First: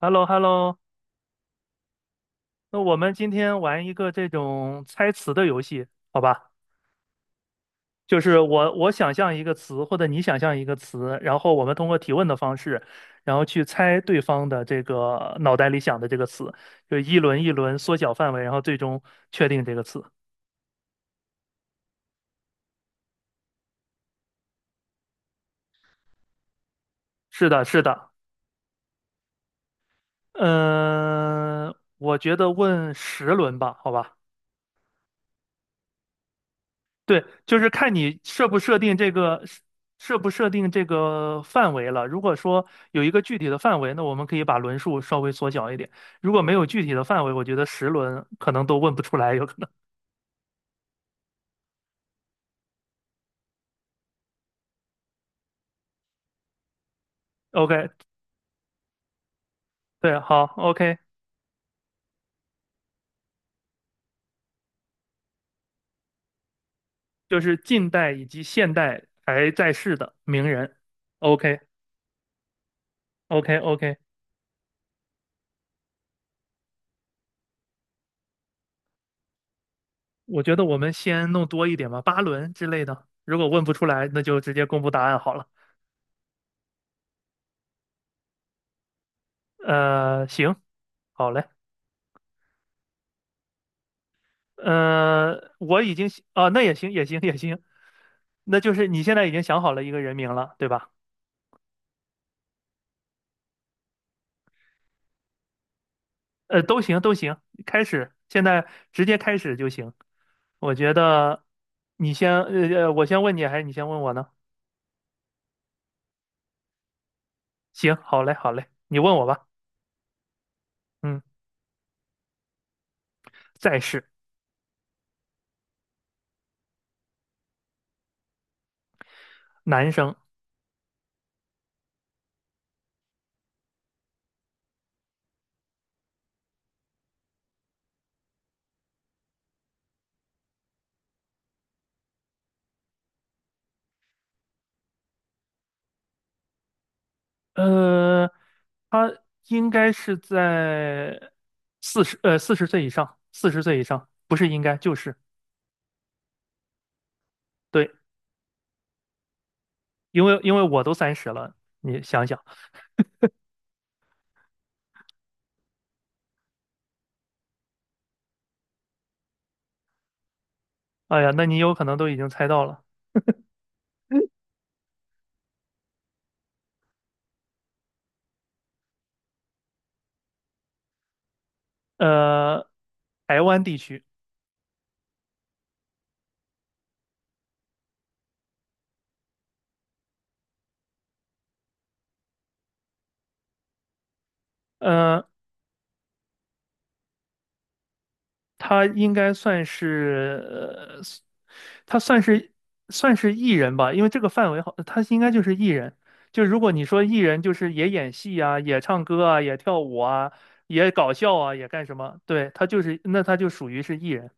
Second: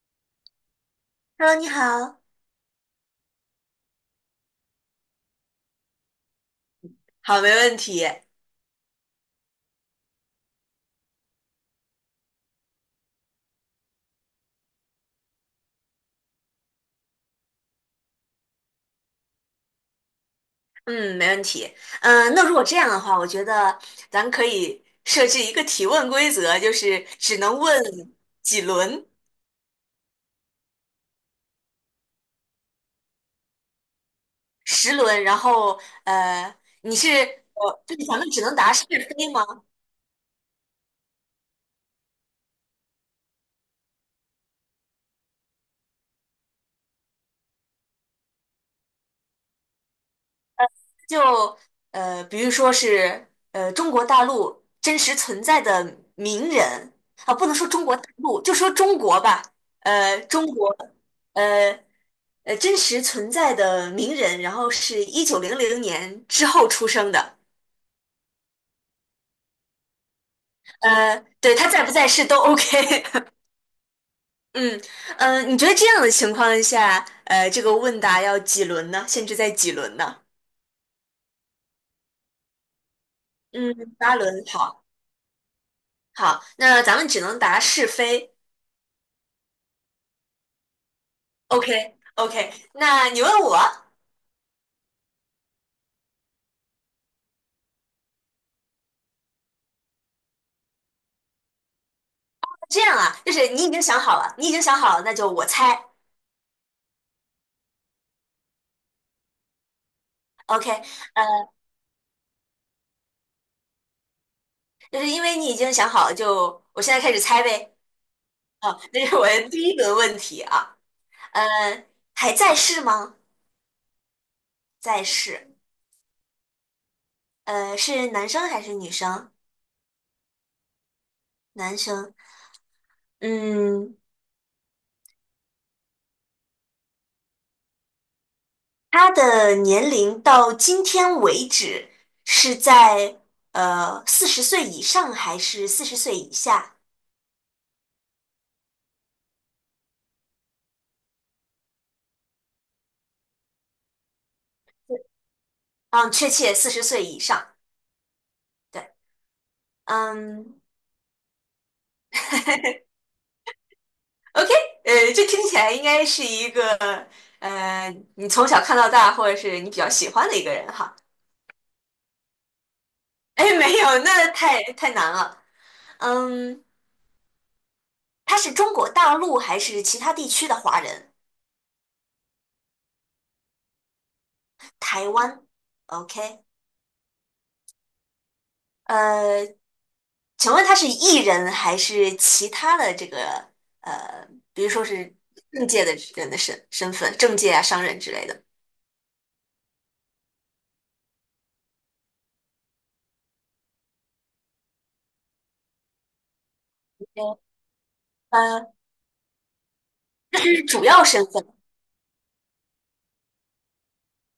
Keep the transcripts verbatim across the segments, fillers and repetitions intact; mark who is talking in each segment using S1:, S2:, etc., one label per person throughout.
S1: h e l l o h e l l o。
S2: Hello，你好。
S1: 那我们今天玩一个这种猜词的游戏，好吧？
S2: 好，没问题。
S1: 就是我我想象一个词，或者你想象一个词，然后我们通过提问的方式，然后去猜对方的这个脑袋里想的这个词，就一轮一轮缩小范围，然后最终确定这个词。
S2: 嗯，没问题。嗯、那如果这样的话，我觉得咱可以设置一个提问规则，就是只
S1: 是
S2: 能
S1: 的，是
S2: 问
S1: 的。
S2: 几轮，
S1: 嗯、我觉得问十轮吧，好吧？
S2: 十轮。然后，呃，你是
S1: 对，就是
S2: 呃，
S1: 看
S2: 就是
S1: 你
S2: 咱们只
S1: 设
S2: 能
S1: 不
S2: 答
S1: 设
S2: 是
S1: 定这
S2: 非吗？
S1: 个设不设定这个范围了。如果说有一个具体的范围，那我们可以把轮数稍微缩小一点。如果没有具体的范围，我觉得十轮可能都问不出来，有可能。
S2: 就呃，比如说是呃，中国大陆真实存在的名人啊，不能 说中
S1: OK。
S2: 国大陆，就说中国吧。
S1: 对，
S2: 呃，
S1: 好
S2: 中国，
S1: ，OK。
S2: 呃。呃真实存在的名人，然后是一九零零年之后出生的，
S1: 就是近代以及现代还在世的名人。
S2: 呃，对他在不在世都 OK。
S1: OK，OK，OK。
S2: 嗯，呃，你觉得这样的情况下，呃，这个问答要几轮呢？限制在几轮呢？
S1: 我觉得我们先弄多一点吧，八轮之类的。如果问不
S2: 嗯，
S1: 出来，
S2: 八
S1: 那就
S2: 轮，
S1: 直接公
S2: 好，
S1: 布答案好了。
S2: 好，那咱们只能答是非。
S1: 呃，行，好嘞。
S2: OK，OK，那你问我，
S1: 嗯、呃我已经啊、哦那也行，也行，也行。那就是你现在已经想好了一个人名了，对吧？
S2: 这样啊，就是你已经想好了，你已经想好了，那就我猜。
S1: 呃，都行，都行。开始，现在直接开始就行。
S2: OK，
S1: 我觉得
S2: 呃，
S1: 你先，呃，呃我先问你，还是你先问我呢？
S2: 就是因为你已经想好了，就我现在开始猜呗。
S1: 行，好嘞，好嘞，
S2: 好，
S1: 你
S2: 这
S1: 问
S2: 是我
S1: 我吧。
S2: 的第一轮问题啊。
S1: 嗯。
S2: 呃，还在世吗？
S1: 再是。
S2: 在世。呃，是男生还是女生？
S1: 男生。
S2: 男生。嗯，他的年龄到今天为止是在呃四十岁以上还是四十岁以下？
S1: 呃，他应该是在四十，呃，四十岁以上，四十岁以上，不是应该就是
S2: 嗯，确切四十岁以上。
S1: 对，
S2: 对，
S1: 因为因
S2: 嗯
S1: 为我都三十了，你想想。
S2: ，OK，呃，这听起来应该是一个呃，你从小看到大，或者是你比较喜欢的一个人哈。
S1: 哎呀，那你有可能都已经猜到了。
S2: 哎，没有，那太太难了。嗯。他是中国大陆还是其他地区的华人？
S1: 呃，台湾地区。
S2: 台湾，OK，呃，请问他是艺人还是其他的这个呃，比如说是
S1: 呃，
S2: 政界的人的身身份，政界啊、商人之类的？
S1: 他应该算是，呃，他算是算是艺人吧，因为这个范围好，他应该就是艺人。就如果你说艺人，就是也演戏啊，
S2: 呃，
S1: 也唱歌啊，也跳舞啊，
S2: 是主
S1: 也
S2: 要
S1: 搞
S2: 身
S1: 笑
S2: 份，
S1: 啊，也干什么？对，他就是，那他就属于是艺人。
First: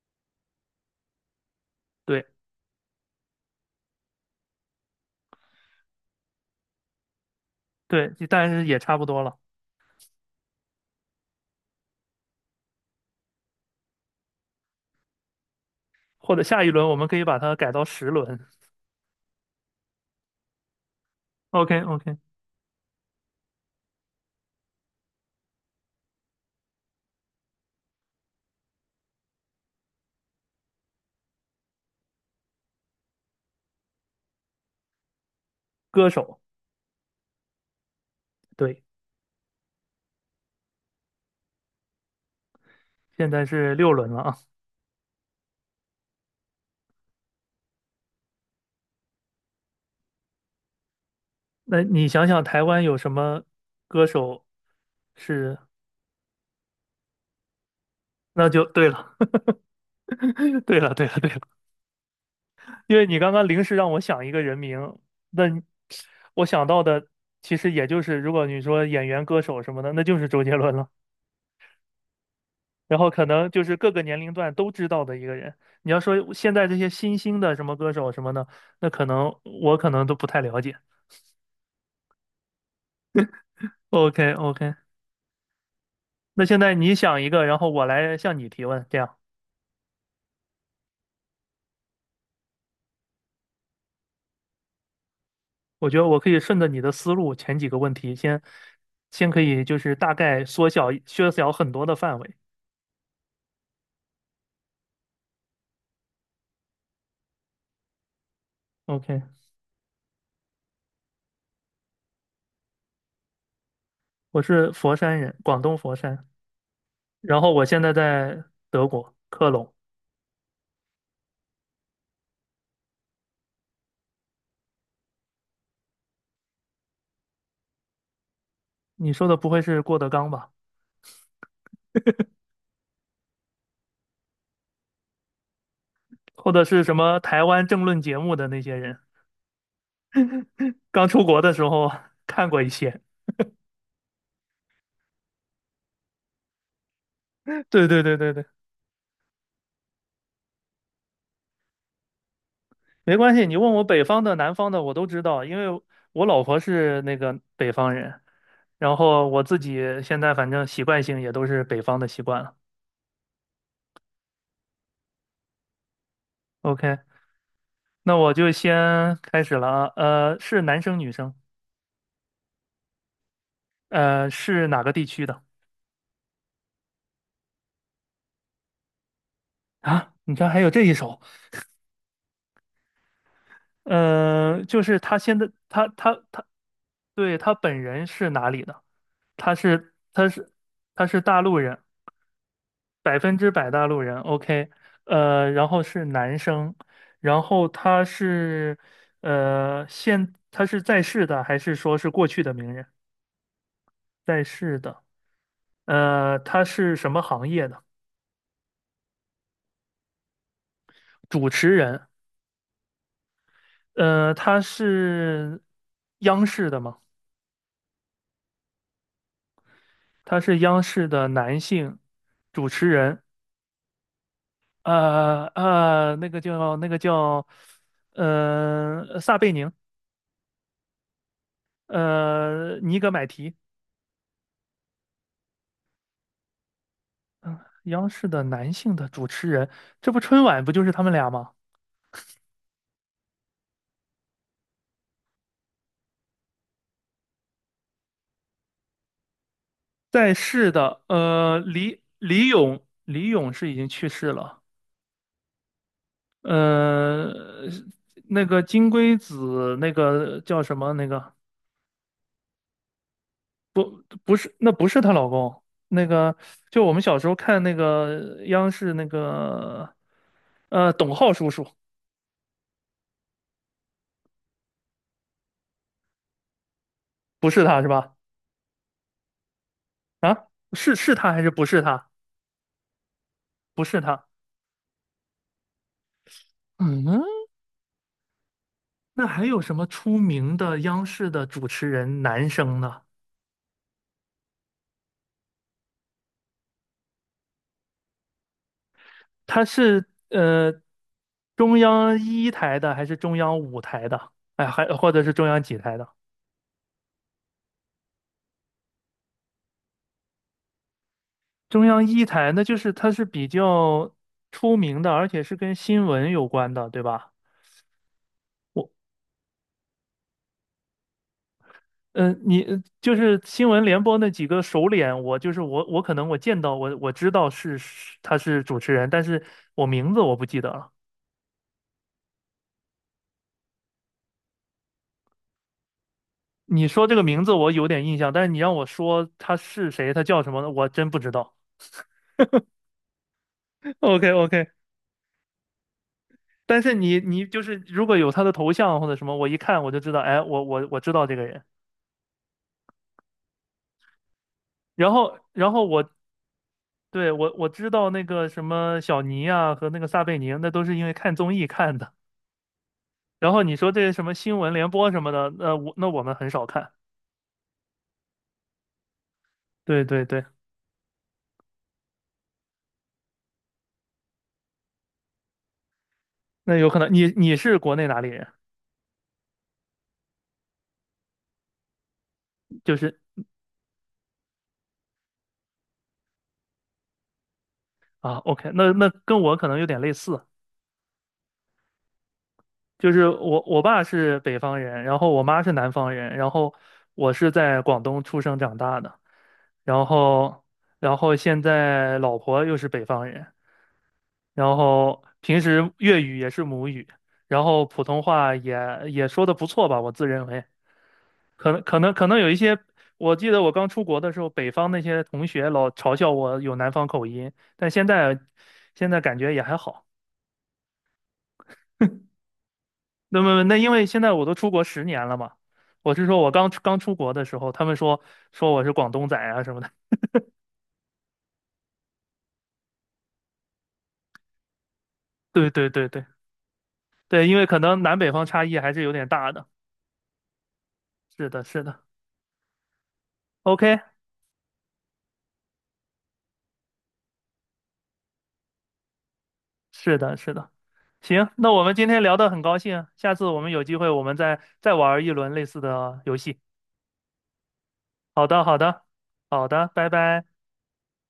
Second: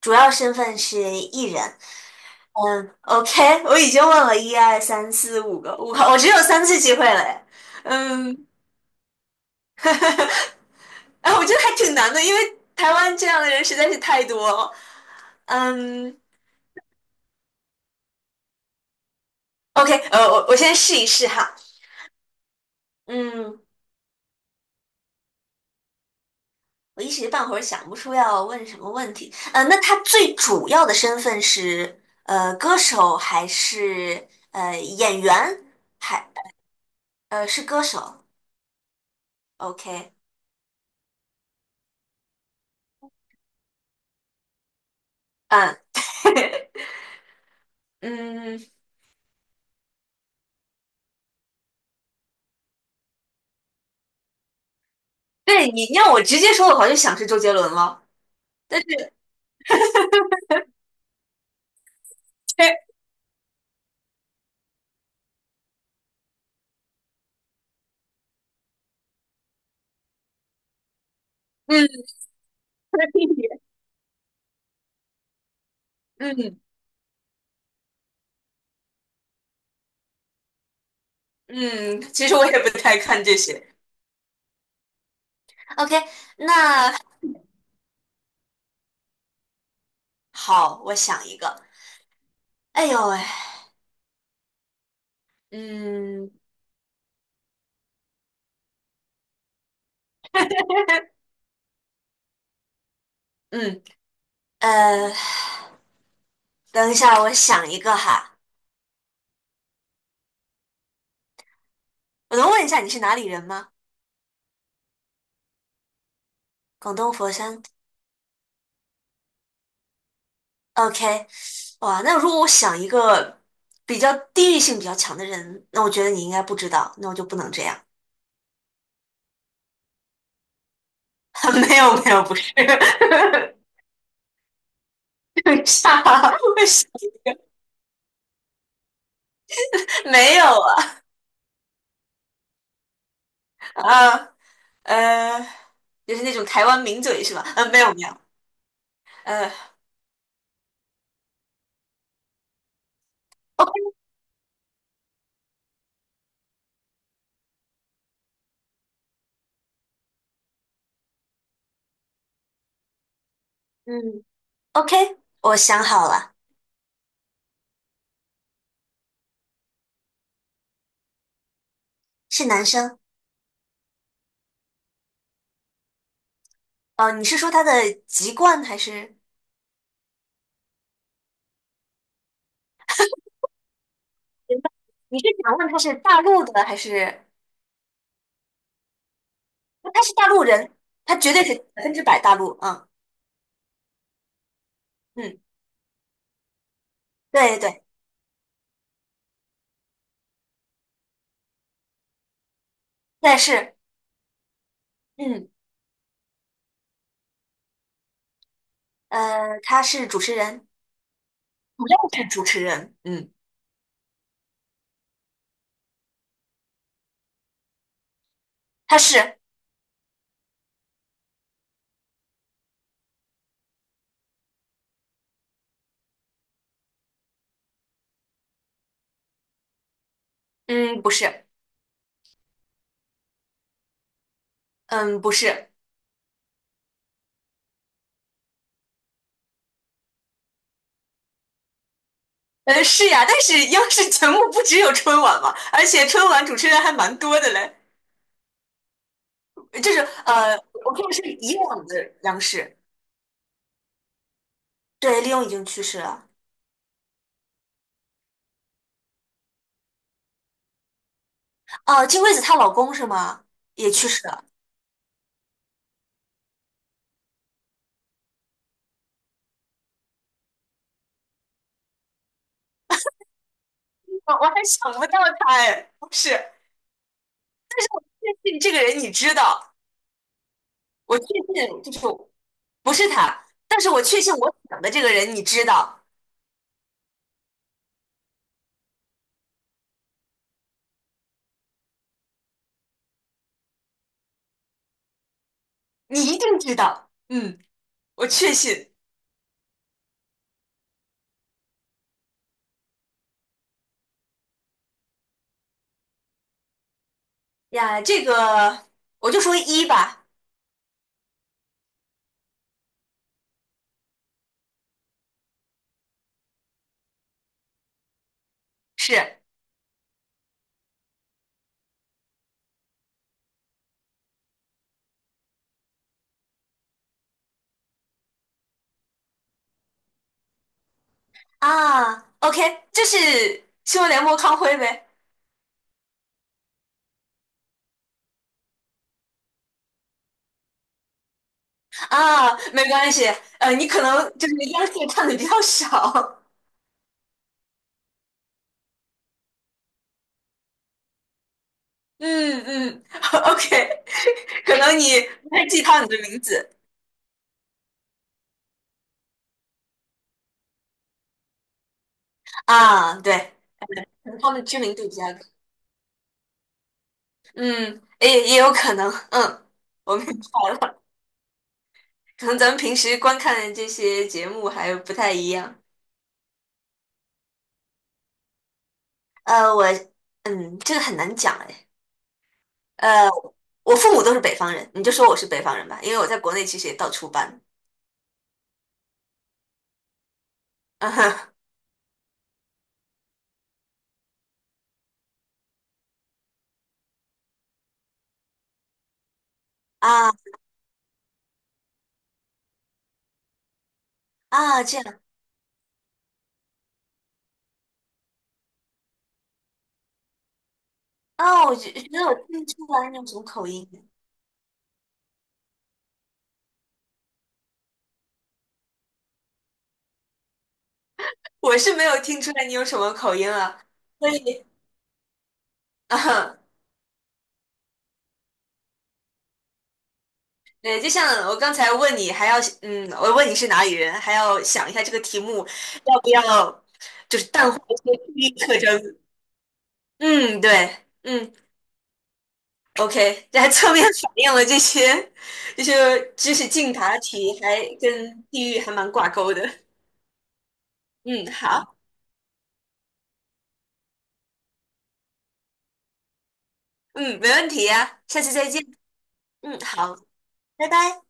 S2: 主要身份是艺人。
S1: 对
S2: 嗯，OK，我已经问了一二三四五个，我个，我只有三次机会了诶。
S1: 对，
S2: 嗯，
S1: 但是也差不多了。
S2: 哎，我觉得还挺难的，因为台湾这样的人实在是太多了。嗯
S1: 或者下一轮我们可以把它改到十轮。
S2: ，OK，呃，我我先试一试 哈。
S1: OK OK。
S2: 嗯，我一时半会儿想不出要问什么问题。呃，那他最主要的身份是呃歌手还是呃演员？
S1: 歌
S2: 还
S1: 手。
S2: 呃是歌手
S1: 对，
S2: ？OK，
S1: 现在是六轮了啊。
S2: 嗯 嗯，
S1: 那你想想台湾有什么歌手是？
S2: 对你让我直接说的话，就想是周杰伦了。
S1: 那就
S2: 但
S1: 对
S2: 是，
S1: 了，对了，对了，对了，因 为你刚刚临时让我想一个人名，那你我想到的其实也就是，如果你说演员、歌手什么的，那就是周杰伦了。
S2: 嗯，可以嗯
S1: 然
S2: 他
S1: 后可能
S2: 的
S1: 就是各个年龄段都知道的一个人。你要说
S2: 弟
S1: 现
S2: 弟，
S1: 在这些新兴的什么歌手什么的，那可能我可能都不太了解。
S2: 嗯，其实我也不太看这些。
S1: o k o k。
S2: OK，
S1: 那现
S2: 那
S1: 在你想一个，然后我来向你提问，这样。
S2: 好，我想一个。哎呦喂，
S1: 我觉得我可
S2: 嗯
S1: 以顺着你的思路，前几个问题先先可以就是大概缩小缩小很多的范围。
S2: 嗯，呃，等一下，我想一个哈。
S1: OK，
S2: 我能问一下你是哪里人吗？
S1: 我是佛山人，广东佛山，
S2: 广东佛
S1: 然后
S2: 山。
S1: 我现在在德国科隆。
S2: OK，哇，那如果我想一个比较地域性比较强的人，那我觉得你应该不知道，那我就不能这样。
S1: 你说的不会是郭德纲吧？
S2: 没有没有，不是。等一下，
S1: 或者
S2: 为
S1: 是
S2: 什
S1: 什么台湾政论节目的那些人？
S2: 么没有啊？
S1: 刚出国的时候 看过一些。
S2: 啊呃，就是那种台湾名嘴是吧？呃，没
S1: 对
S2: 有没
S1: 对对
S2: 有，
S1: 对对。
S2: 呃。
S1: 没关系，你问我
S2: 哦
S1: 北方的、南方的，我都知道，因为我老婆是那个北方人，然后我自己现在反正习惯性也都是北方的习惯了。
S2: 嗯。OK，我想好了，
S1: OK，那我就先开始了啊。呃，是男生女生？
S2: 是男生。
S1: 呃，是哪个地区的？
S2: 哦，你是说他的籍贯还是？
S1: 啊，你这还有这一首。
S2: 明
S1: 呃，
S2: 白
S1: 就是他
S2: 你是
S1: 现在
S2: 想问他
S1: 他
S2: 是
S1: 他
S2: 大
S1: 他，
S2: 陆的还是？
S1: 对，他本人是哪里的？他是
S2: 他是大
S1: 他
S2: 陆
S1: 是
S2: 人，
S1: 他
S2: 他
S1: 是
S2: 绝
S1: 大
S2: 对是
S1: 陆
S2: 百
S1: 人。
S2: 分之百大陆。嗯
S1: 百分之百大陆人，OK。
S2: 嗯，
S1: 呃，然后是男生，然
S2: 对对
S1: 后
S2: 对，
S1: 他是呃现他是在世的还是说是过去的名人？
S2: 但是
S1: 在世的。
S2: 嗯
S1: 呃，他是什么行业的？
S2: 呃，他是主持人，
S1: 主持
S2: 主要
S1: 人。
S2: 是主持人。嗯，
S1: 呃，他是央视的吗？
S2: 他是
S1: 他是央视的男性主持人。呃呃，那个叫那个叫呃撒贝宁，
S2: 嗯不是
S1: 呃尼格买提。
S2: 嗯不是
S1: 央视的男性的主持人，这不春晚不就是他们俩吗？
S2: 呃是呀，但是央视节目不只有春晚嘛，而且春晚主持人还蛮多的嘞，就是
S1: 在
S2: 呃
S1: 世
S2: 我
S1: 的。
S2: 看的是以
S1: 呃，
S2: 往
S1: 李
S2: 的央
S1: 李
S2: 视。
S1: 咏，李咏是已经去世了。
S2: 对，利用已经去世了。
S1: 呃，那个金龟子，那个叫什么？那个
S2: 哦，金龟子她老公是吗？也去世
S1: 不
S2: 了。
S1: 是，那不是她老公，那个就我们小时候看那个央视那个，呃，董浩叔叔，
S2: 我我还想不到他哎，不是，
S1: 不是他是吧？
S2: 确信这个人你知道，
S1: 是是
S2: 我确
S1: 他还是不是
S2: 信就是
S1: 他？
S2: 不是他，但
S1: 不
S2: 是
S1: 是
S2: 我确
S1: 他。
S2: 信我想的这个人你知道，
S1: 嗯，那还有什么出名的央视的主持人男生呢？
S2: 你一定知道。嗯，我确信
S1: 他是呃中央一台的还是中央五台的？哎，还或者是中央几台的？
S2: 呀，这个我就说一吧，
S1: 中央一台那就是他是比较出名的，而且是跟新闻有关的，对吧？我
S2: 是
S1: 嗯呃，你呃就是新闻联播那几个首脸，我就是我，我可能我见到我我知道是是他是主持人，但是我名字我不记得了。
S2: 啊，OK，这是新闻联播康辉呗？
S1: 你说这个名字我有点印象，但是你让我说他是谁，他叫什么，我真不知道。
S2: 啊，没关系，呃，你 可
S1: o k
S2: 能就
S1: o k。
S2: 是央视看的比较少。
S1: 但是你你就是如果有他的头像或者什么，我一看我就知道，哎，我我我知道这个人。
S2: 嗯嗯 ，OK，可能你
S1: 然后
S2: 不会
S1: 然
S2: 记
S1: 后
S2: 他
S1: 我
S2: 你的名字
S1: 对，我我知道那个什么小尼啊和那个撒贝宁，那都是因为看综艺看的。
S2: 啊，对，
S1: 然后你说这些什
S2: 可
S1: 么
S2: 能他
S1: 新
S2: 们
S1: 闻
S2: 知
S1: 联
S2: 名度
S1: 播
S2: 比
S1: 什
S2: 较
S1: 么
S2: 高，
S1: 的，那我那我们很少看。
S2: 嗯，也也有可能，嗯，
S1: 对
S2: 我
S1: 对
S2: 们
S1: 对。
S2: 白了，可能咱们平时观看的这些节目还不太一样。
S1: 那有可能你你是国内哪里人？
S2: 呃，我，嗯，这个很难讲哎，
S1: 就是
S2: 呃，我父母都是北方人，你就说我是北方人吧，因为我在国内其实也到处搬，
S1: 啊，OK。那那跟我可能有点类似，
S2: 嗯哼，
S1: 就是我我爸是北方人，然后我妈是南方人，然后我是在广东出生长大的。然
S2: 啊
S1: 后然后现在老婆又是北方人，然
S2: 啊，这样
S1: 后平时粤语也是母语，然后普通话也也说的不错吧，我自认为。
S2: 啊，
S1: 可
S2: 我
S1: 能
S2: 觉
S1: 可
S2: 觉
S1: 能
S2: 得
S1: 可
S2: 我
S1: 能
S2: 听
S1: 有一
S2: 不
S1: 些，
S2: 出来你有什
S1: 我
S2: 么
S1: 记得
S2: 口
S1: 我刚
S2: 音，
S1: 出国的时候，北方那些同学老嘲笑我有南方口音，但现在现在感觉也还好。
S2: 我是没有听出来你有什么口
S1: 那
S2: 音
S1: 么那
S2: 啊。
S1: 因为现
S2: 所
S1: 在我都出
S2: 以。
S1: 国十年了嘛，我
S2: 啊，
S1: 是说我
S2: 哈，
S1: 刚刚出国的时候，他们说说我是广东仔啊什么的，
S2: 对，就像我刚才问你，还要嗯，我问你是哪里人，还要想一下这个题 目
S1: 对对对
S2: 要
S1: 对
S2: 不要，就是
S1: 对，因为
S2: 淡化
S1: 可
S2: 一
S1: 能
S2: 些
S1: 南北方
S2: 地域
S1: 差异
S2: 特
S1: 还是有
S2: 征。
S1: 点大的。
S2: 嗯，对，
S1: 是
S2: 嗯
S1: 的，是的
S2: ，OK，这还侧
S1: ，OK，
S2: 面反映了这些这些知识竞答题还跟地域还蛮挂钩的。
S1: 是的，是的。
S2: 嗯，
S1: 行，那我们
S2: 好，
S1: 今天聊的很高兴啊，下次我们有机会我们再再玩一轮类似的游戏。
S2: 嗯，没问题呀，下
S1: 好
S2: 次
S1: 的，
S2: 再
S1: 好
S2: 见。
S1: 的，好
S2: 嗯，
S1: 的，拜
S2: 好，
S1: 拜。
S2: 拜拜。